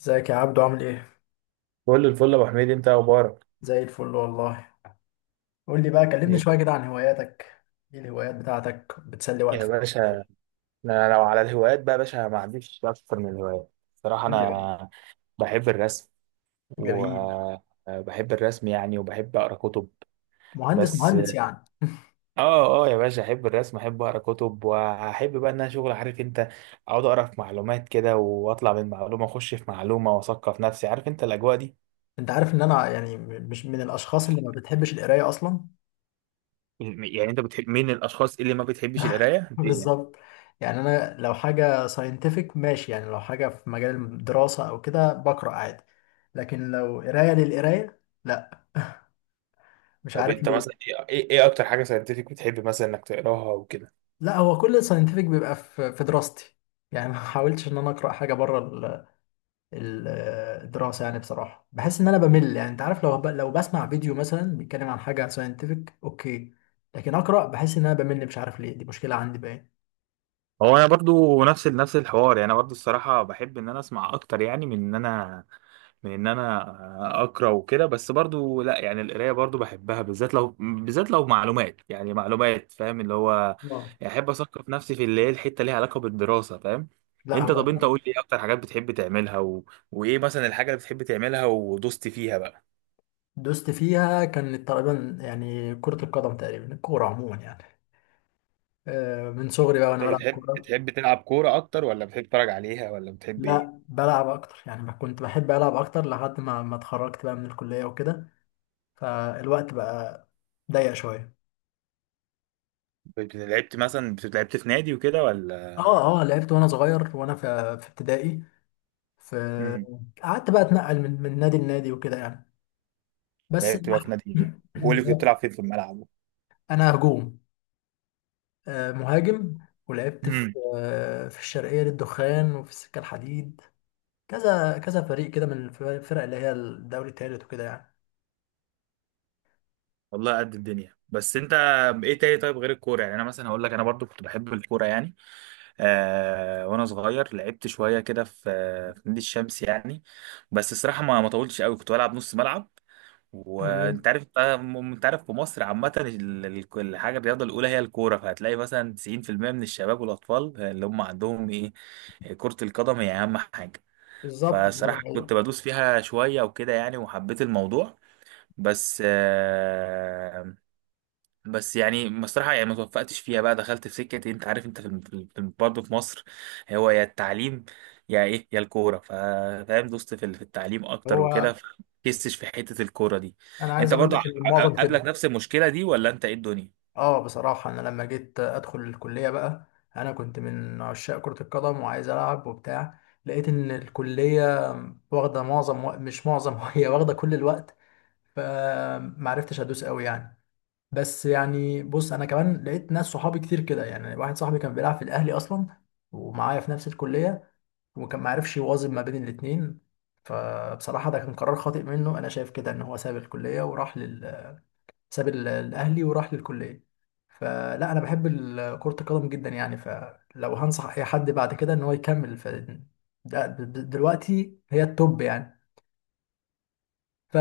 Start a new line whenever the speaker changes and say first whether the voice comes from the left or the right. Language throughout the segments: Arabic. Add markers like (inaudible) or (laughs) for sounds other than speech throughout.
left: ازيك يا عبدو؟ عامل ايه؟
right: كل الفل يا ابو حميد، انت إيه اخبارك
left: زي الفل والله. قول لي بقى، كلمني
right: إيه؟
left: شوية كده عن هواياتك. ايه الهوايات بتاعتك بتسلي وقت
right: يا
left: فراغك؟
right: باشا، انا لو على الهوايات بقى يا باشا ما عنديش اكتر من الهوايات صراحه.
left: جميل.
right: انا بحب الرسم،
left: جميل.
right: وبحب الرسم يعني، وبحب اقرا كتب.
left: مهندس
right: بس
left: مهندس يعني.
right: اه يا باشا، احب الرسم، احب اقرا كتب، واحب بقى ان انا شغل عارف انت، اقعد اقرا في معلومات كده واطلع من معلومه اخش في معلومه واثقف نفسي، عارف انت الاجواء دي.
left: انت عارف ان انا يعني مش من الاشخاص اللي ما بتحبش القراية اصلا.
right: يعني انت بتحب مين الاشخاص اللي ما بتحبش القرايه؟
left: (laughs)
right: ليه يعني؟
left: بالظبط. يعني انا لو حاجة ساينتفك ماشي، يعني لو حاجة في مجال الدراسة او كده بقرأ عادي، لكن لو قراية للقراية لا. مش
right: طب
left: عارف
right: انت مثلا
left: ليه.
right: ايه ايه إيه اكتر حاجه ساينتفك بتحب مثلا انك تقراها وكده؟
left: لا، هو كل الساينتفك بيبقى في دراستي، يعني ما حاولتش ان انا اقرأ حاجة بره ال- الدراسة. يعني بصراحة بحس إن أنا بمل، يعني أنت عارف، لو لو بسمع فيديو مثلا بيتكلم عن حاجة ساينتفك أوكي، لكن أقرأ بحس إن أنا بمل. مش عارف ليه، دي مشكلة عندي باين.
right: هو انا برضو نفس الحوار، يعني انا برضو الصراحه بحب ان انا اسمع اكتر، يعني من ان انا اقرا وكده، بس برضو لا. يعني القرايه برضو بحبها، بالذات لو معلومات، يعني معلومات، فاهم اللي هو،
left: اه،
right: يعني احب اثقف نفسي في اللي هي الحته ليها علاقه بالدراسه، فاهم.
left: لا
right: انت
left: هو.
right: طب انت قول لي ايه اكتر حاجات بتحب تعملها و... وايه مثلا الحاجه اللي بتحب تعملها ودوست فيها بقى؟
left: دوست فيها كانت تقريبا يعني كرة القدم، تقريبا الكورة عموما يعني. من صغري بقى وأنا
right: انت
left: بلعب
right: بتحب
left: كورة.
right: بتحب تلعب كوره اكتر، ولا بتحب تتفرج عليها، ولا بتحب ايه؟
left: لا بلعب أكتر، يعني ما كنت بحب ألعب أكتر لحد ما اتخرجت بقى من الكلية وكده، فالوقت بقى ضيق شوية.
right: لعبت مثلا لعبت في نادي وكده، ولا؟
left: اه، اه لعبت وانا صغير، وانا في في ابتدائي، فقعدت بقى اتنقل من نادي لنادي وكده يعني. بس
right: لعبت بقى في نادي ايه، وقول لي كنت بتلعب فين
left: (clears throat)
right: في الملعب؟
left: انا هجوم. مهاجم. ولعبت في
right: امم
left: في الشرقية للدخان وفي السكة الحديد، كذا كذا فريق كده، من الفرق اللي هي الدوري الثالث وكده يعني.
right: والله قد الدنيا. بس انت، ايه تاني طيب غير الكوره؟ يعني انا مثلا هقول لك انا برضو كنت بحب الكوره يعني، آه، وانا صغير لعبت شويه كده في، في نادي الشمس يعني. بس الصراحه ما طولتش قوي، كنت بلعب نص ملعب وانت
left: تمام.
right: عارف. انت عارف في مصر عامه، الحاجه الرياضه الاولى هي الكوره، فهتلاقي مثلا 90% من الشباب والاطفال اللي هم عندهم ايه، كره القدم هي اهم حاجه.
left: بالظبط، هو ده
right: فصراحة
left: الحقيقة.
right: كنت بدوس فيها شوية وكده يعني، وحبيت الموضوع. بس بس يعني بصراحة يعني ما توفقتش فيها، بقى دخلت في سكة إيه، انت عارف، انت في برضه في مصر، هو يا التعليم يا ايه يا الكورة، فاهم، دوست في في التعليم اكتر
left: هو
right: وكده، فكستش في حتة الكورة دي.
left: انا عايز
right: انت
left: اقول
right: برضه
left: لك ان المعظم كده.
right: قابلك نفس المشكلة دي، ولا انت ايه الدنيا؟
left: اه بصراحة، أنا لما جيت أدخل الكلية بقى، أنا كنت من عشاق كرة القدم وعايز ألعب وبتاع، لقيت إن الكلية واخدة معظم مش معظم، (laughs) هي واخدة كل الوقت، فمعرفتش أدوس أوي يعني. بس يعني بص، أنا كمان لقيت ناس صحابي كتير كده، يعني واحد صاحبي كان بيلعب في الأهلي أصلا ومعايا في نفس الكلية، وكان معرفش يوازن ما بين الاتنين. فبصراحة ده كان قرار خاطئ منه أنا شايف كده، إن هو ساب الكلية وراح لل، ساب الأهلي وراح للكلية. فلا انا بحب كرة القدم جدا يعني، فلو هنصح اي حد بعد كده ان هو يكمل، ف دلوقتي هي التوب يعني، ف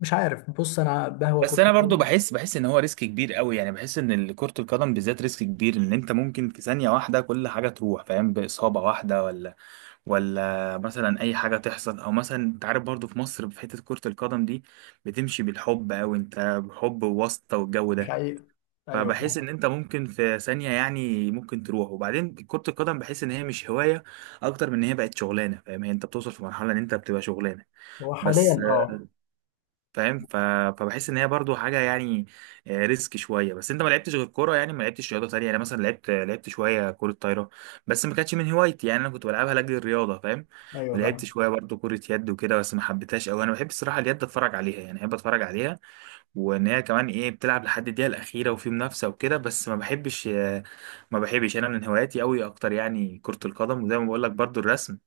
left: مش عارف. بص انا بهوى
right: بس
left: كرة
right: انا برضو
left: القدم.
right: بحس ان هو ريسك كبير قوي، يعني بحس ان كرة القدم بالذات ريسك كبير، ان انت ممكن في ثانية واحدة كل حاجة تروح، فاهم، بإصابة واحدة، ولا مثلا اي حاجه تحصل، او مثلا انت عارف برضو في مصر في حته كره القدم دي بتمشي بالحب، او انت حب وواسطه والجو
left: مش
right: ده.
left: حقيقة. ايوه
right: فبحس
left: فاهم.
right: ان انت ممكن في ثانيه، يعني ممكن تروح، وبعدين كره القدم بحس ان هي مش هوايه اكتر من ان هي بقت شغلانه، فاهم، هي انت بتوصل في مرحله ان انت بتبقى شغلانه،
left: هو حاليا
right: بس
left: اه.
right: فاهم ف... فبحس ان هي برضو حاجه يعني، ريسك شويه. بس انت ما لعبتش غير كوره، يعني ما لعبتش رياضه تانية يعني، مثلا لعبت شويه كره طايره، بس ما كانتش من هوايتي، يعني انا كنت بلعبها لاجل الرياضه فاهم.
left: ايوه
right: ولعبت
left: فاهم.
right: شويه برضو كره يد وكده، بس ما حبيتهاش قوي. انا بحب الصراحه اليد اتفرج عليها، يعني بحب اتفرج عليها، وان هي كمان ايه بتلعب لحد الدقيقه الاخيره وفي منافسه وكده، بس ما بحبش. ما بحبش انا، من هواياتي قوي اكتر يعني كره القدم، وزي ما بقول لك برضو الرسم.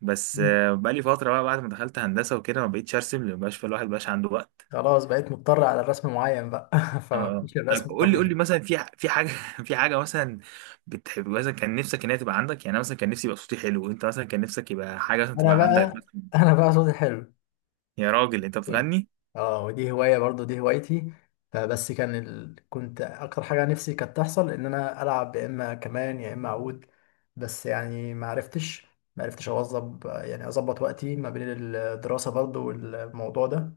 right: بس
left: مم.
right: بقالي فتره بقى، بعد ما دخلت هندسه وكده ما بقيتش ارسم، لان مبقاش الواحد مبقاش عنده وقت.
left: خلاص بقيت مضطر على الرسم معين بقى، (laughs)
right: اه،
left: فمش
right: طب
left: الرسم
right: قول لي
left: الطبيعي.
right: مثلا، في في حاجه (laughs) في حاجه مثلا بتحب، مثلا كان نفسك ان هي تبقى عندك يعني. أنا مثلا كان نفسي يبقى صوتي حلو، وانت مثلا كان نفسك يبقى حاجه مثلا
left: انا
right: تبقى عندك.
left: بقى انا بقى صوتي حلو.
right: يا راجل انت بتغني؟
left: اه ودي هواية برضو، دي هوايتي. فبس كان كنت اكتر حاجة نفسي كانت تحصل ان انا العب يا اما كمان يا اما عود. بس يعني ما عرفتش، ما عرفتش اوظب، يعني اظبط وقتي ما بين الدراسة برضو والموضوع ده.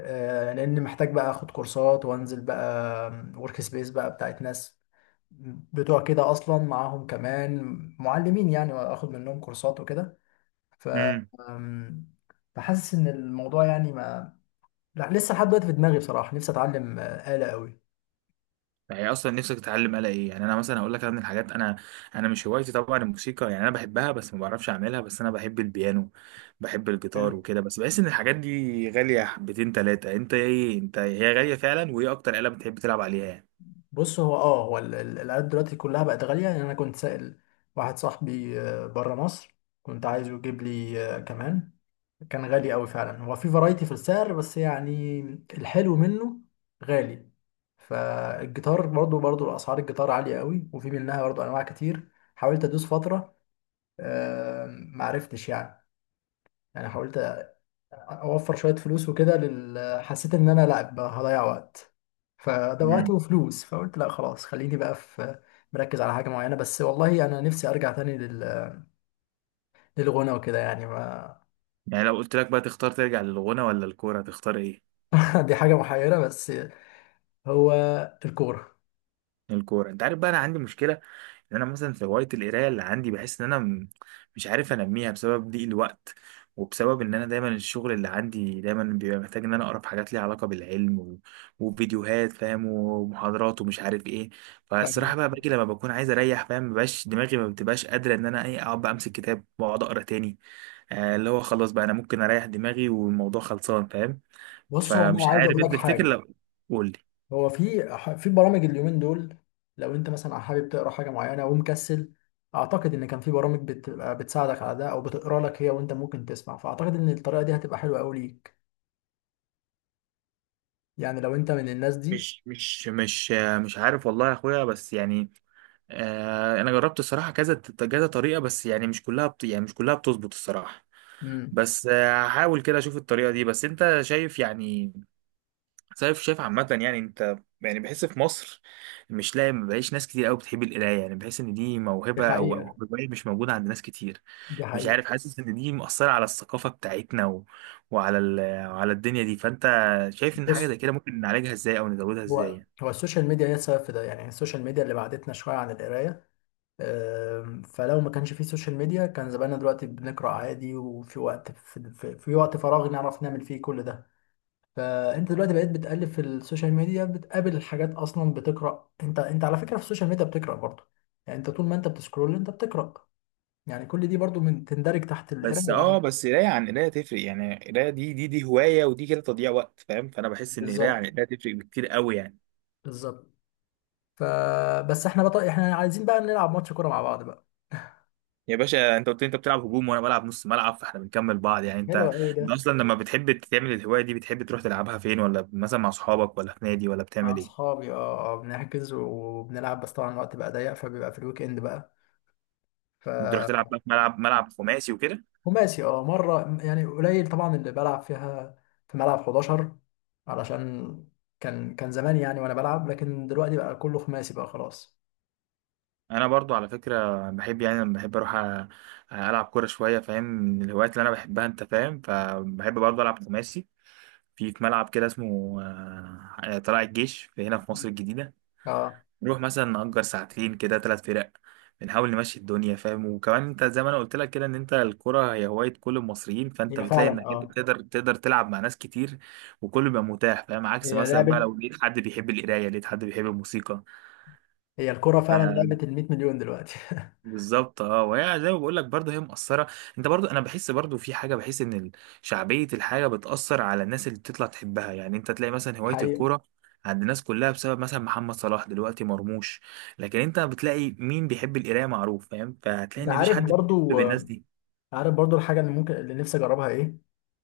left: لان محتاج بقى اخد كورسات وانزل بقى ورك سبيس بقى بتاعت ناس بتوع كده، اصلا معاهم كمان معلمين يعني، واخد منهم كورسات وكده ف
right: امم
left: آم، فحاسس ان الموضوع يعني ما، لا لسه لحد دلوقتي في دماغي بصراحه، نفسي اتعلم آلة قوي.
right: يعني اصلا نفسك تتعلم آلة ايه؟ يعني انا مثلا هقول لك، أنا من الحاجات، انا مش هوايتي طبعا الموسيقى، يعني انا بحبها بس ما بعرفش اعملها. بس انا بحب البيانو، بحب الجيتار
left: يعني
right: وكده، بس بحس ان الحاجات دي غاليه حبتين ثلاثه. انت ايه، انت هي غاليه فعلا، وايه اكتر آلة بتحب تلعب عليها يعني؟
left: بص، هو اه هو الآلات دلوقتي كلها بقت غاليه يعني. انا كنت سائل واحد صاحبي بره مصر، كنت عايزه يجيب لي كمان، كان غالي قوي فعلا، هو في فرايتي في السعر بس يعني الحلو منه غالي. فالجيتار برضو، برضو اسعار الجيتار عاليه قوي، وفي منها برضو انواع كتير. حاولت ادوس فتره، آه، معرفتش يعني، يعني حاولت اوفر شويه فلوس وكده حسيت ان انا لا بقى هضيع وقت، فده وقت
right: امم
left: وفلوس، فقلت لا خلاص خليني بقى في، مركز على حاجه معينه بس. والله انا نفسي ارجع تاني لل، للغنى وكده يعني ما.
right: يعني لو قلت لك بقى تختار ترجع للغنى ولا الكوره، تختار ايه؟
left: (laughs) دي حاجه محيره بس. هو الكوره.
right: الكوره. انت عارف بقى انا عندي مشكله، ان انا مثلا في هوايه القرايه اللي عندي بحس ان انا مش عارف انميها، بسبب ضيق الوقت، وبسبب ان انا دايما الشغل اللي عندي دايما بيبقى محتاج ان انا اقرا في حاجات ليها علاقه بالعلم و... وفيديوهات، فاهم، ومحاضرات ومش عارف ايه. فالصراحه
left: فاهم؟
right: بقى باجي لما بكون عايز اريح، فاهم، مبقاش دماغي ما بتبقاش قادره ان انا ايه اقعد بقى امسك كتاب واقعد اقرا تاني. آه، اللي هو خلاص بقى انا ممكن اريح دماغي والموضوع خلصان، فاهم.
left: بص هو
right: فمش
left: انا عايز
right: عارف
left: اقول
right: انت
left: لك
right: تفتكر
left: حاجه،
right: لو، قول.
left: هو في في برامج اليومين دول، لو انت مثلا حابب تقرا حاجه معينه ومكسل، اعتقد ان كان في برامج بتبقى بتساعدك على ده، او بتقرا لك هي وانت ممكن تسمع. فاعتقد ان الطريقه دي هتبقى حلوه قوي ليك، يعني لو انت من الناس دي.
right: مش مش مش مش عارف والله يا اخويا، بس يعني آه، انا جربت الصراحه كذا كذا طريقه، بس يعني مش كلها بت... يعني مش كلها بتظبط الصراحه.
left: امم.
right: بس هحاول كده اشوف الطريقه دي. بس انت شايف يعني، شايف عامه يعني انت، يعني بحس في مصر مش لاقي، ما بقاش ناس كتير قوي بتحب القرايه، يعني بحس ان دي
left: دي
right: موهبه او او
left: حقيقة.
right: هوايه مش موجوده عند ناس كتير.
left: دي
right: مش
left: حقيقة.
right: عارف، حاسس ان دي مؤثره على الثقافه بتاعتنا و... وعلى وعلى الدنيا دي. فانت شايف ان حاجه زي
left: بص،
right: كده ممكن نعالجها ازاي او نزودها
left: هو
right: ازاي؟
left: هو السوشيال ميديا هي السبب في ده، يعني السوشيال ميديا اللي بعدتنا شوية عن القراية. فلو ما كانش فيه سوشيال ميديا، كان زماننا دلوقتي بنقرأ عادي، وفي وقت، في وقت فراغ نعرف نعمل فيه كل ده. فانت دلوقتي بقيت بتقلب في السوشيال ميديا، بتقابل حاجات اصلا بتقرأ. انت على فكرة في السوشيال ميديا بتقرأ برضه، يعني انت طول ما انت بتسكرول انت بتقرأ، يعني كل دي برضه من تندرج تحت
right: بس
left: القراية
right: اه،
left: يعني.
right: بس قرايه عن قرايه تفرق، يعني قرايه دي هوايه ودي كده تضييع وقت فاهم، فانا بحس ان قرايه
left: بالظبط.
right: عن قرايه تفرق بكتير قوي يعني.
left: بالظبط. احنا عايزين بقى نلعب ماتش كورة مع بعض بقى.
right: يا باشا، انت قلت لي انت بتلعب هجوم وانا بلعب نص ملعب، فاحنا بنكمل بعض يعني. انت،
left: حلو قوي ده.
right: انت اصلا لما بتحب تعمل الهوايه دي بتحب تروح تلعبها فين؟ ولا مثلا مع اصحابك، ولا في نادي، ولا
left: مع
right: بتعمل ايه؟
left: اصحابي اه، بنحجز وبنلعب. بس طبعا الوقت بقى ضيق، فبيبقى في الويك اند بقى ف.
right: بتروح تلعب بقى في ملعب، خماسي وكده؟
left: خماسي اه، مرة يعني قليل طبعا اللي بلعب فيها في ملعب 11 علشان، كان كان زمان يعني وانا بلعب، لكن دلوقتي بقى كله خماسي بقى خلاص.
right: انا برضو على فكره بحب، يعني لما بحب اروح العب كوره شويه، فاهم، من الهوايات اللي انا بحبها انت فاهم، فبحب برضو العب خماسي في، في ملعب كده اسمه طلائع الجيش، في هنا في مصر الجديدة.
left: اه
right: نروح مثلا نأجر ساعتين كده ثلاث فرق، بنحاول نمشي الدنيا فاهم. وكمان انت زي ما انا قلت لك كده، ان انت الكرة هي هواية كل المصريين، فانت
left: هي
right: بتلاقي
left: فعلا
right: انك انت
left: اه،
right: تقدر تلعب مع ناس كتير وكله بيبقى متاح، فاهم، عكس
left: هي
right: مثلا بقى
left: لعبة،
right: لو لقيت حد بيحب القراية، لقيت حد بيحب الموسيقى.
left: هي الكرة فعلا لعبة ال 100 مليون دلوقتي.
right: بالظبط، اه، وهي زي ما بقول لك برضه هي مؤثره. انت برضه انا بحس برضه في حاجه، بحس ان شعبيه الحاجه بتاثر على الناس اللي بتطلع تحبها، يعني انت تلاقي مثلا
left: (laughs)
right: هوايه
left: حقيقة.
right: الكوره عند الناس كلها بسبب مثلا محمد صلاح دلوقتي مرموش. لكن انت بتلاقي مين بيحب القرايه معروف، فاهم، فهتلاقي
left: انت
right: ان مفيش
left: عارف
right: حد بيحب
left: برضو
right: الناس دي.
left: عارف برضو الحاجة اللي ممكن اللي نفسي أجربها إيه؟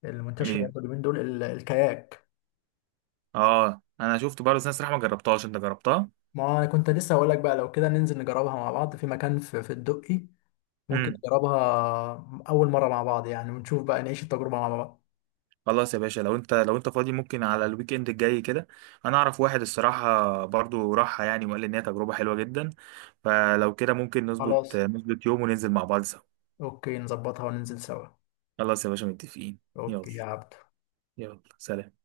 left: المنتشرة
right: ايه؟
left: برضو اليومين دول الكاياك.
right: اه، انا شفت برضه ناس صراحه ما جربتهاش. انت جربتها؟
left: ما أنا كنت لسه هقول لك بقى، لو كده ننزل نجربها مع بعض، في مكان في الدقي، ممكن
right: إمم.
left: نجربها أول مرة مع بعض يعني، ونشوف بقى نعيش التجربة مع بعض.
right: خلاص يا باشا، لو انت، لو انت فاضي ممكن على الويك اند الجاي كده، انا اعرف واحد الصراحه برضو راحها يعني، وقال لي ان هي تجربه حلوه جدا. فلو كده ممكن نظبط
left: خلاص.
right: نظبط يوم وننزل مع بعض سوا.
left: أوكي نظبطها وننزل سوا.
right: خلاص يا باشا متفقين. يلا،
left: أوكي يا عبد.
right: يلا سلام.